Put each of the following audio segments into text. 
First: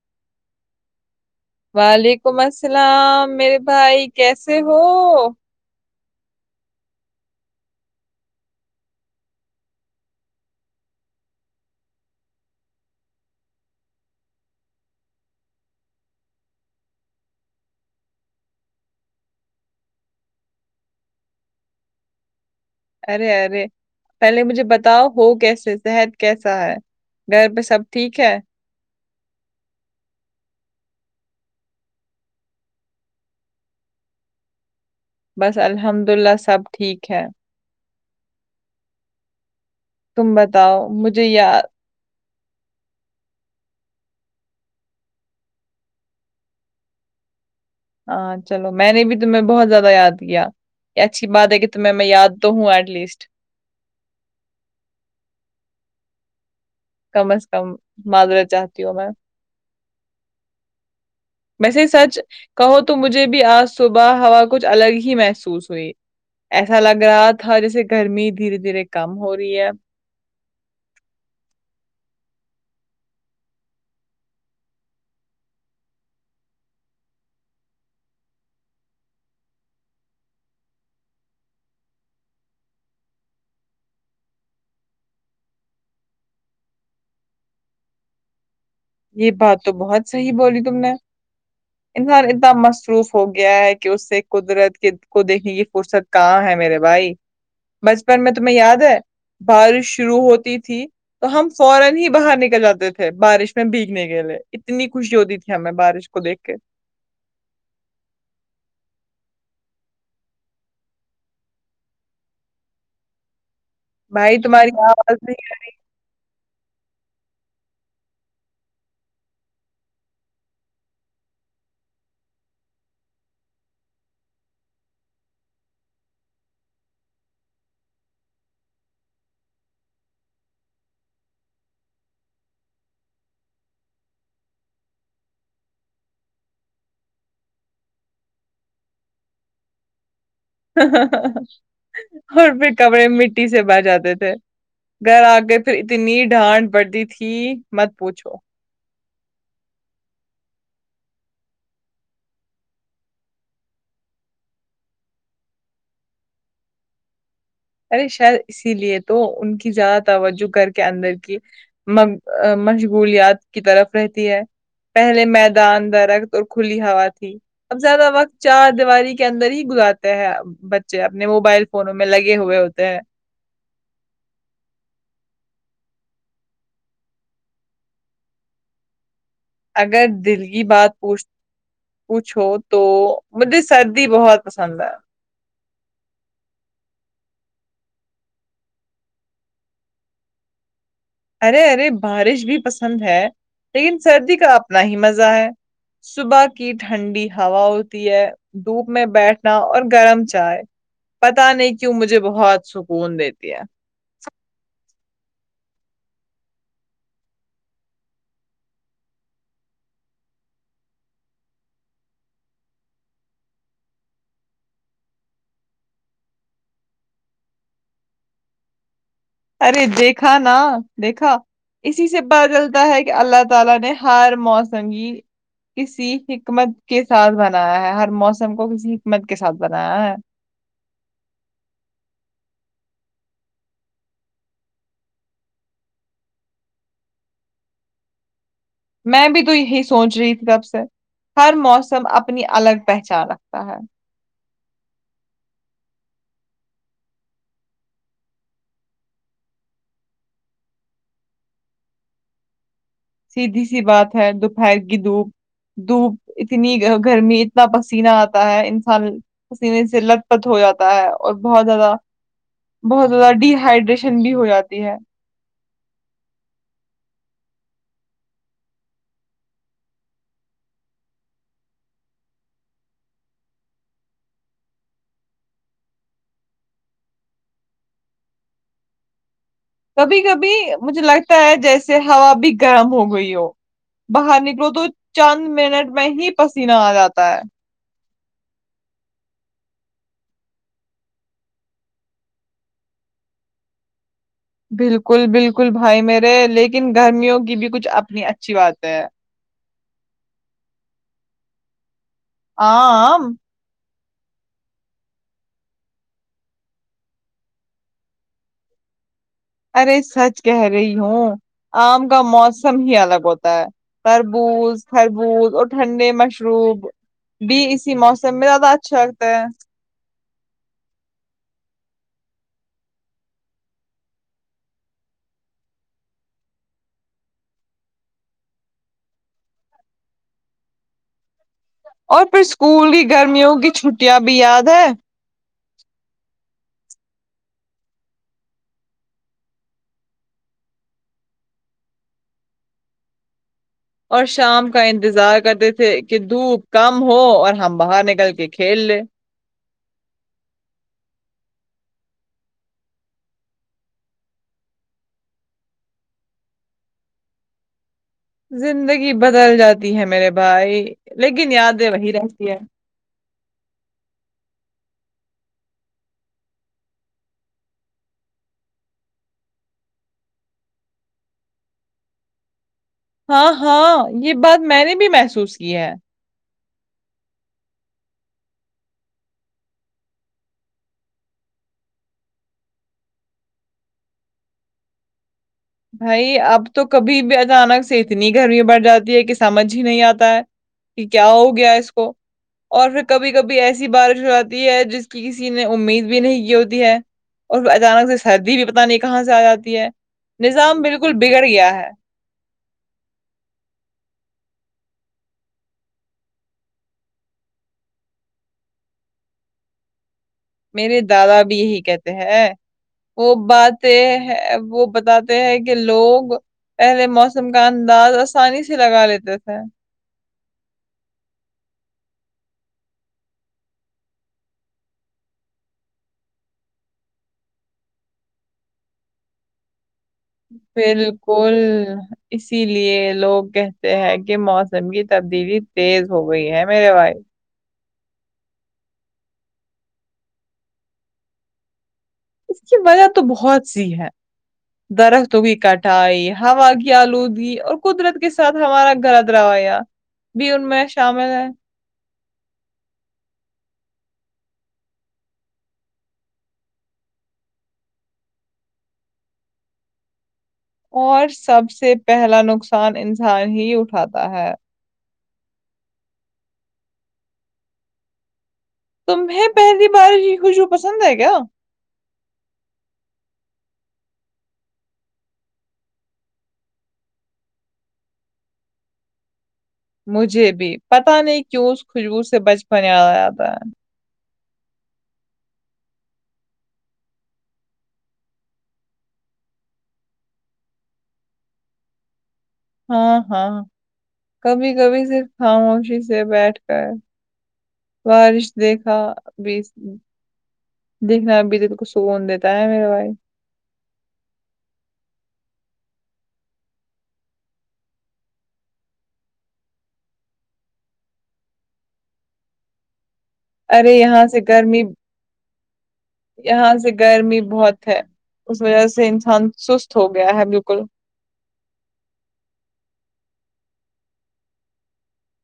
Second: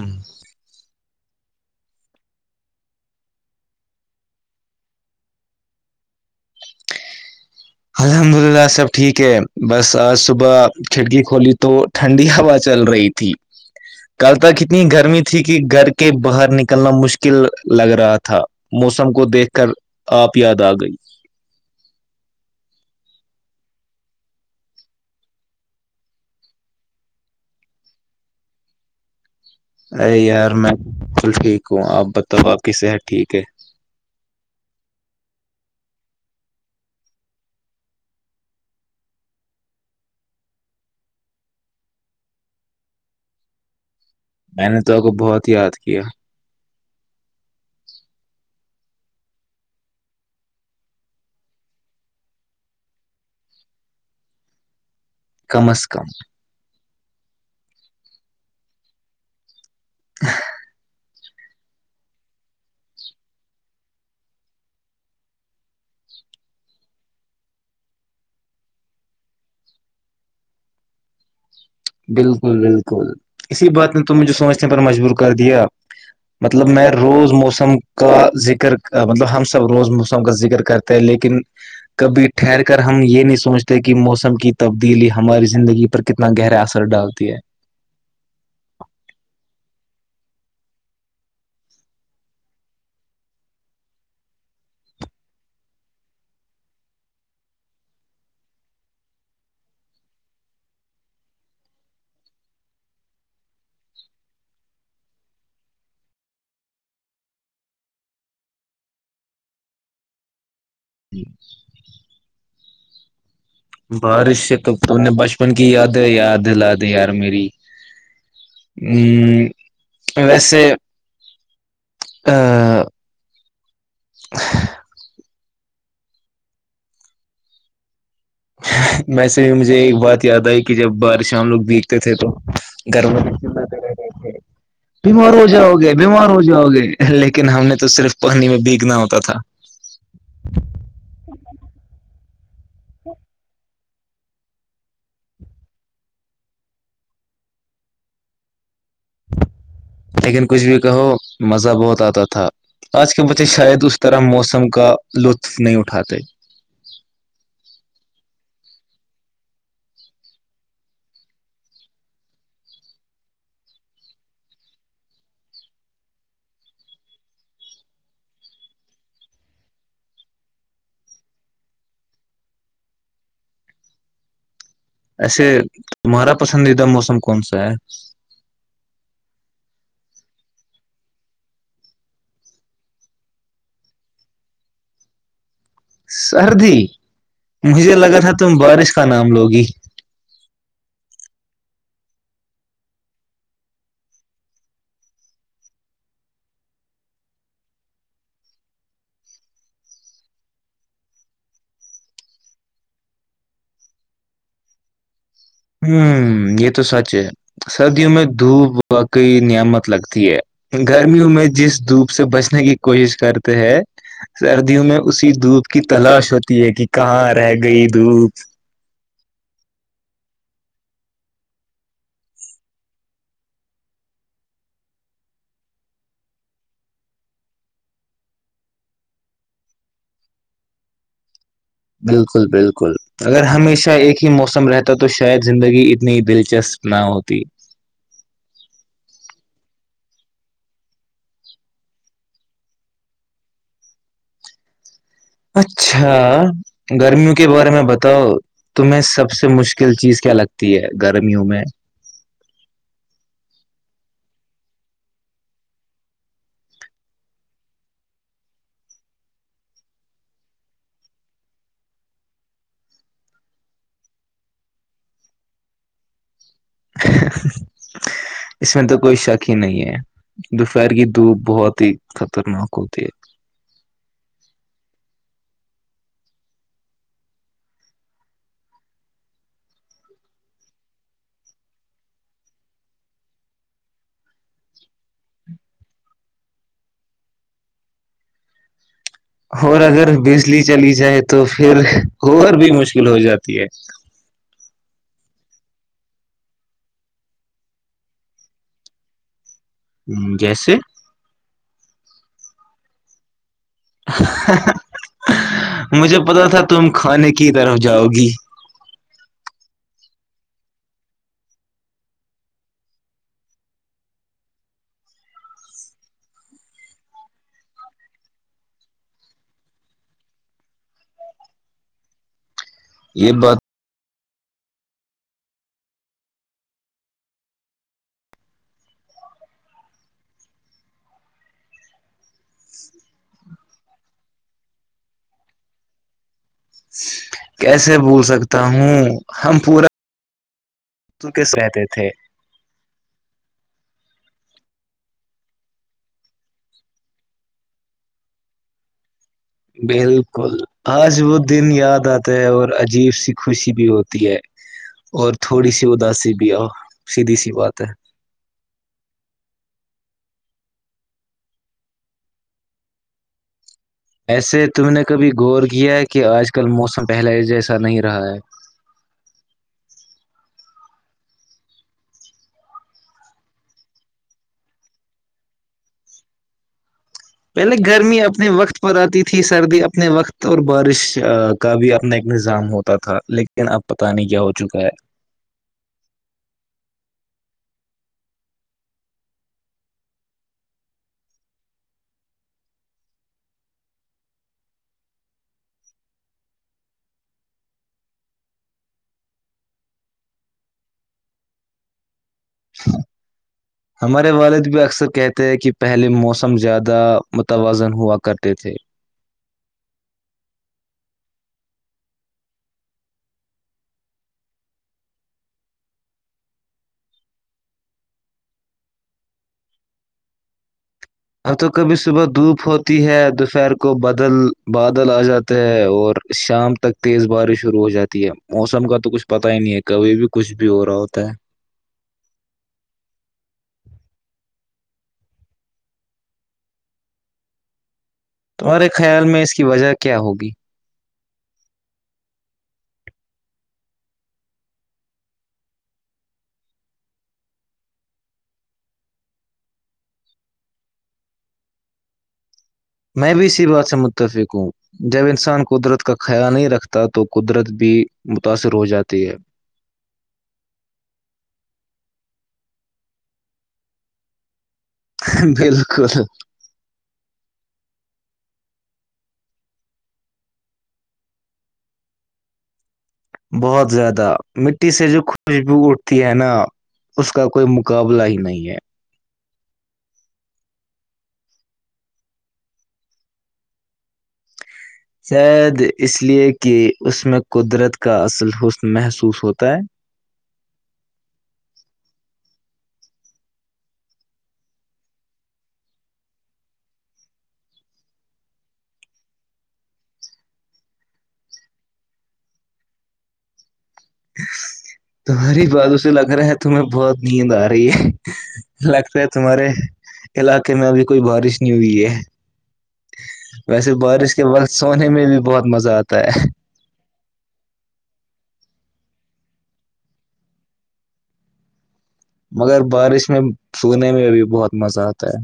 ہمم وعلیکم السلام میرے بھائی کیسے ہو الحمد للہ سب ٹھیک ہے بس آج صبح کھڑکی کھولی تو ٹھنڈی ہوا چل رہی تھی کل تک اتنی گرمی تھی کہ گھر کے باہر نکلنا مشکل لگ رہا تھا موسم کو دیکھ کر آپ یاد آ گئی ارے ارے پہلے مجھے بتاؤ ہو کیسے صحت کیسا ہے گھر پہ سب ٹھیک ہے ارے یار میں بالکل ٹھیک ہوں آپ بتاؤ آپ کی صحت ٹھیک ہے بس الحمد اللہ سب ٹھیک ہے تم بتاؤ مجھے یاد میں نے تو کو بہت یاد کیا ہاں چلو میں نے بھی تمہیں بہت زیادہ یاد کیا یہ اچھی بات ہے کہ تمہیں میں یاد تو ہوں ایٹ لیسٹ کم از کم کم از کم معذرت چاہتی ہوں میں [unintelligible] ویسے سچ کہو تو مجھے بھی آج صبح ہوا کچھ الگ ہی محسوس ہوئی ایسا لگ رہا تھا جیسے گرمی دھیرے دھیرے کم ہو رہی ہے بالکل بالکل اسی بات نے تو مجھے سوچنے پر مجبور کر دیا مطلب میں روز موسم کا ذکر مطلب ہم سب روز موسم کا ذکر کرتے لیکن کبھی ٹھہر کر ہم یہ نہیں سوچتے کہ موسم کی تبدیلی ہماری زندگی پر کتنا گہرا اثر ر ڈالتی ہے یہ بات تو بہت صحیح بولی تم نے انسان اتنا مصروف ہو گیا ہے کہ اس سے قدرت کے کو دیکھنے کی فرصت کہاں ہے میرے بھائی بچپن میں تمہیں یاد ہے بارش شروع ہوتی تھی تو ہم فورن ہی باہر نکل جاتے تھے بارش بھیگنے کے لے اتنی خوشی ہوتی تھی ہمیں بارش کو دیکھ کے بارش بھائی سے تمہاری کپتون نے آواز نہیں بچپن کی یاد یاد دلادی یار میری ہمم ویسے [unintelligible] ویسے بھی مجھے ایک بات یاد آئی کہ جب بارش ہم لوگ بیگتے تھے تو [unintelligible] [inaudible] بیمار ہو جاؤ گے بیمار ہو جاؤ گے لیکن ہم نے تو صرف پانی میں بیگنا ہوتا تھا اور پھر کپڑے مٹی سے بھر جاتے تھے گھر آ گئے پھر اتنی ڈھانٹ پڑھتی تھی مت پوچھو لیکن کچھ بھی کہو مزہ بہت آتا تھا آج کے بچے شاید اس طرح موسم کا لطف نہیں اٹھاتے ارے شاید اسی لیے تو ان کی زیادہ توجہ کر کے اندر کی مشغولیات کی طرف رہتی ہے پہلے میدان درخت اور کھلی ہوا تھی اب زیادہ وقت چار دیواری کے اندر ہی گزارتے ہیں بچے اپنے موبائل فونوں میں لگے ہوئے ہوتے ہے ایسے تمہارا پسندیدہ موسم کون سا ہے اگر دل کی بات پوچھ پوچھو تو مجھے سردی بہت پسند ہے سردی مجھے لگا تھا تم بارش کا نام لو گی ارے ارے بارش بھی پسند ہے لیکن سردی کا اپنا ہی مزہ ہے صبح کی ٹھنڈی ہوا ہوتی ہے دھوپ میں بیٹھنا اور گرم چائے پتا نہیں کیوں مجھے بہت سکون دیتی ہے ہوں یہ تو سچ ہے سردیوں میں دھوپ واقعی نعمت لگتی ہے گرمیوں میں جس دھوپ سے بچنے کی کوشش کرتے ہیں سردیوں میں اسی دھوپ کی تلاش ہوتی ہے کہ کہاں رہ گئی دھوپ ارے دیکھا نا دیکھا اسی سے پتا لگتا ہے کہ اللہ تعالی نے ہر موسم کی کسی حکمت کے ساتھ بنایا ہے ہر موسم کو کسی حکمت کے ساتھ بنایا ہے بالکل بالکل اگر ہمیشہ ایک ہی موسم رہتا تو شاید زندگی اتنی دلچسپ نہ ہوتی میں بھی تو یہی سوچ رہی تھی تب سے ہر موسم اپنی الگ پہچان رکھتا ہے اچھا گرمیوں کے بارے میں بتاؤ تمہیں سب سے مشکل چیز کیا لگتی ہے گرمیوں میں سیدھی سی بات ہے دوپہر کی دوپ دھوپ اتنی گرمی اتنا پسینہ آتا ہے انسان پسینے سے لت پت ہو جاتا ہے اور بہت زیادہ بہت زیادہ ڈی ہائڈریشن بھی ہو جاتی ہے [inaudible] اس میں تو کوئی شک ہی نہیں ہے دوپہر کی دھوپ بہت ہی خطرناک ہوتی ہے کبھی کبھی مجھے لگتا ہے جیسے ہوا بھی گرم ہو گئی ہو باہر نکلو تو چند منٹ میں ہی پسینہ آ جاتا ہے اور اگر بجلی چلی جائے تو پھر کر بھی مشکل ہو جاتی ہے بالکل بالکل بھائی میرے لیکن گرمیوں کی بھی کچھ اپنی اچھی بات ہے ہ جیسے آم [unintelligible] مجھے پتا تھا تم کھانے کی طرف جاؤ گی ارے سچ کہہ رہی ہوں آم کا موسم ہی الگ ہوتا ہے تربوز تربوز اور ٹھنڈے مشروب بھی اسی موسم میں زیادہ اچھا لگتا ہے یہ بات اور پھر اسکول کی گرمیوں کی چھٹیاں بھی یاد ہے کیسے بول سکتا ہوں ہم پورا رہتے تھے اور شام کا انتظار کرتے تھے کہ دھوپ کم ہو اور ہم باہر نکل کے کھیل لیں بالکل آج وہ دن یاد آتا ہے اور عجیب سی خوشی بھی ہوتی ہے اور تھوڑی سی اداسی بھی آؤ سیدھی سی بات ہے زندگی بدل جاتی ہے میرے بھائی لیکن یادیں وہی رہتی ہے ایسے تم نے کبھی غور کیا کہ آج کل موسم پہلا جیسا نہیں رہا ہے ہاں ہاں یہ بات میں نے بھی محسوس کی ہے پہلے گرمی اپنے وقت پر آتی تھی سردی اپنے وقت اور بارش کا بھی اپنا ایک نظام ہوتا تھا لیکن اب پتاہ نہیں کیا ہو چکا ہے بھائی اب تو کبھی بھی اچانک سے اتنی گرمی بڑھ جاتی ہے کہ سمجھ ہی نہیں آتا ہے کہ کیا ہو گیا اس کو اور پھر کبھی کبھی ایسی بارش ہو جاتی ہے جس کی کسی نے امید بھی نہیں کی ہوتی ہے اور اچانک سے سردی بھی پتہ نہیں کہاں سے آ جاتی ہے نظام بالکل بگڑ گیا ہے ہ [inaudible] ہمارے والد بھی اکثر کہتے ہیں کہ پہلے موسم زیادہ متوازن ہوا کرتے تھے میرے دادا بھی یہی کہتے ہیں وہ باتے ہے وہ بتاتے ہیں کہ لوگ پہلے موسم کا انداز آسانی سے لگا لیتے تھے اب تو کبھی صبح دھوپ ہوتی ہے دوپہر کو بادل بادل آ جاتے ہے اور شام تک تیز بارش شروع ہو جاتی ہے موسم کا تو کچھ پتا ہی نہیں ہے کبھی بھی کچھ بھی ہو رہا ہوتا ہے بالکل اسی لیے لوگ کہتے ہیں کہ موسم کی تبدیلی تیز ہو گئی ہے میرے بھائید تمہارے خیال میں اس کی وجہ کیا ہوگی اس کی وجہ تو بہت سی ہے درختوں کی کٹائی ہوا کی آلودگی اور قدرت کے ساتھ ہمارا گھردرویا بھی ان میں شامل ہے میں بھی اسی بات سے متفق ہوں جب انسان قدرت کا خیال نہیں رکھتا تو قدرت بھی متاثر ہو جاتی ہے اور سب سے پہلا نقصان انسان ہی اٹھاتا ہے بالکل [unintelligible] تمہیں پہلی بار ہیی خوشو پسند ہے کیا بہت زیادہ مٹی سے جو خوشبو اٹھتی ہے نا اس کا کوئی مقابلہ ہی نہیں ہے مجھے بھی پتا نہیں کیوں اس خوشبو سے بچپن یاد آتا ہے شاید اس لیے کہ اس میں قدرت کا اصل حسن محسوس ہوتا ہے ہاں ہاں کبھی کبھی صرف خاموشی سے بیٹھ کر بارش دیکھا بی دیکھنا اب تو تو کچھ سکون دیتا ہے میرے بھائی تمہاری بات اسے لگ رہا ہے تمہیں بہت نیند آ رہی ہے لگتا ہے تمہارے علاقے میں ابھی کوئی بارش نہیں ہوئی ہے ھم ویسے بارش کے بعد سونے میں بھی بہت مزہ آتا ہے یہاں سے گرمی بہت ہے اس وجہ سے انسان سست ہو گیا ہے بالکل مگر بارش میں سونے میں بھی بہت مزہ آتا ہے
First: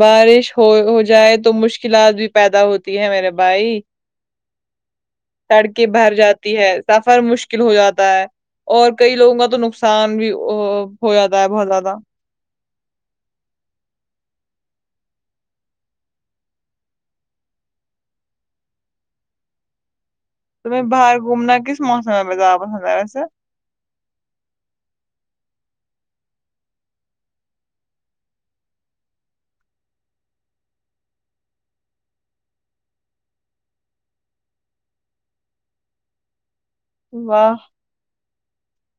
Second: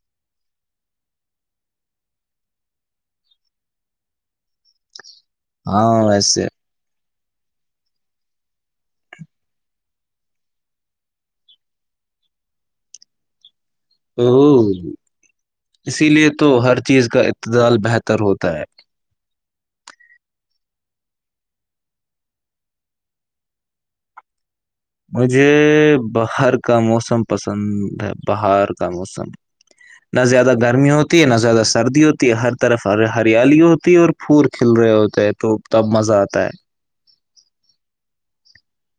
بارش ہو ہو جائے تو مشکلات بھی پیدا ہوتی ہے میرے بھائی سڑکیں ہاں بھر ویسے جاتی ہے سفر مشکل ہو جاتا ہے اور کئی لوگوں کا تو نقصان بھی ہو جاتا ہے بہت زیادہ ا اسی لیے تو ہر چیز کا اتدال بہتر ہوتا ہے تمہیں باہر گھومنا کس موسم میں زیادہ پسند ہے ویسے مجھے باہر کا موسم پسند ہے باہر کا موسم نہ زیادہ گرمی ہوتی ہے نہ زیادہ سردی ہوتی ہے ہر طرف ہریالی ہوتی ہے اور پھور کھل رہے ہوتے ہیں تو تب مزہ آتا ہے واہ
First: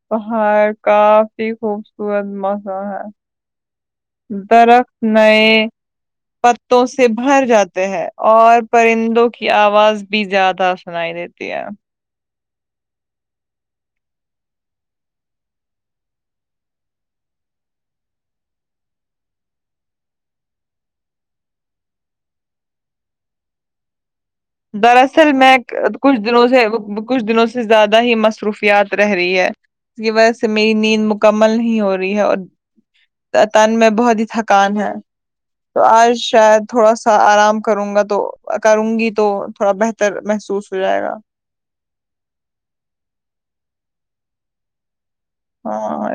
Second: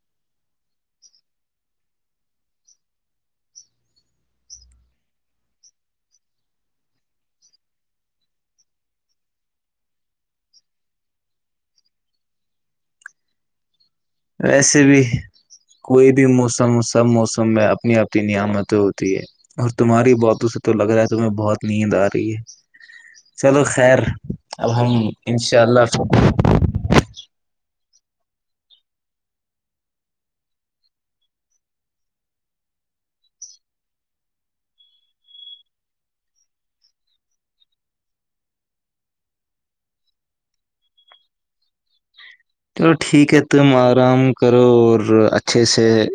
پہاڑ کافی خوبصورت موسم ہے درخت نئے پتوں سے بھر جاتے ہیں اور پرندوں کی آواز بھی زیادہ سناائی دیتی ہے ویسے بھی کوئی بھی موسم سب موسم میں اپنی اپنی نعمتیں ہوتی ہے اور تمہاری باتوں سے تو لگ رہا ہے تمہیں بہت نیند آ رہی ہے چلو خیر اب ہم دراصل میں انشاء اللہ کچھ چلو دنوں سے کچھ دنوں سے سے زیادہ ہی مصروفیات رہ رہی ہے کی وجہ سے میری نیند مکمل نہیں ہو رہی ہے اور تن میں بہت ہی تھکان ہے تو آج شاید تھوڑا سا آرام کروں گا تو کروں گی تو تھوڑا بہتر محسوس ہو جائے گا چلو ٹھیک ہے تم آرام کرو اور اچھ اچھے سے ہاں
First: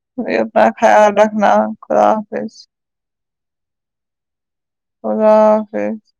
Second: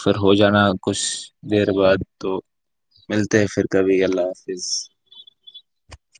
پھر ہو جانا اپنا کچھ خیال رکھنا دیر بعد خدا تو حافظ ملتے ہیں پھر کبھی اللہ حافظ اضا حفظ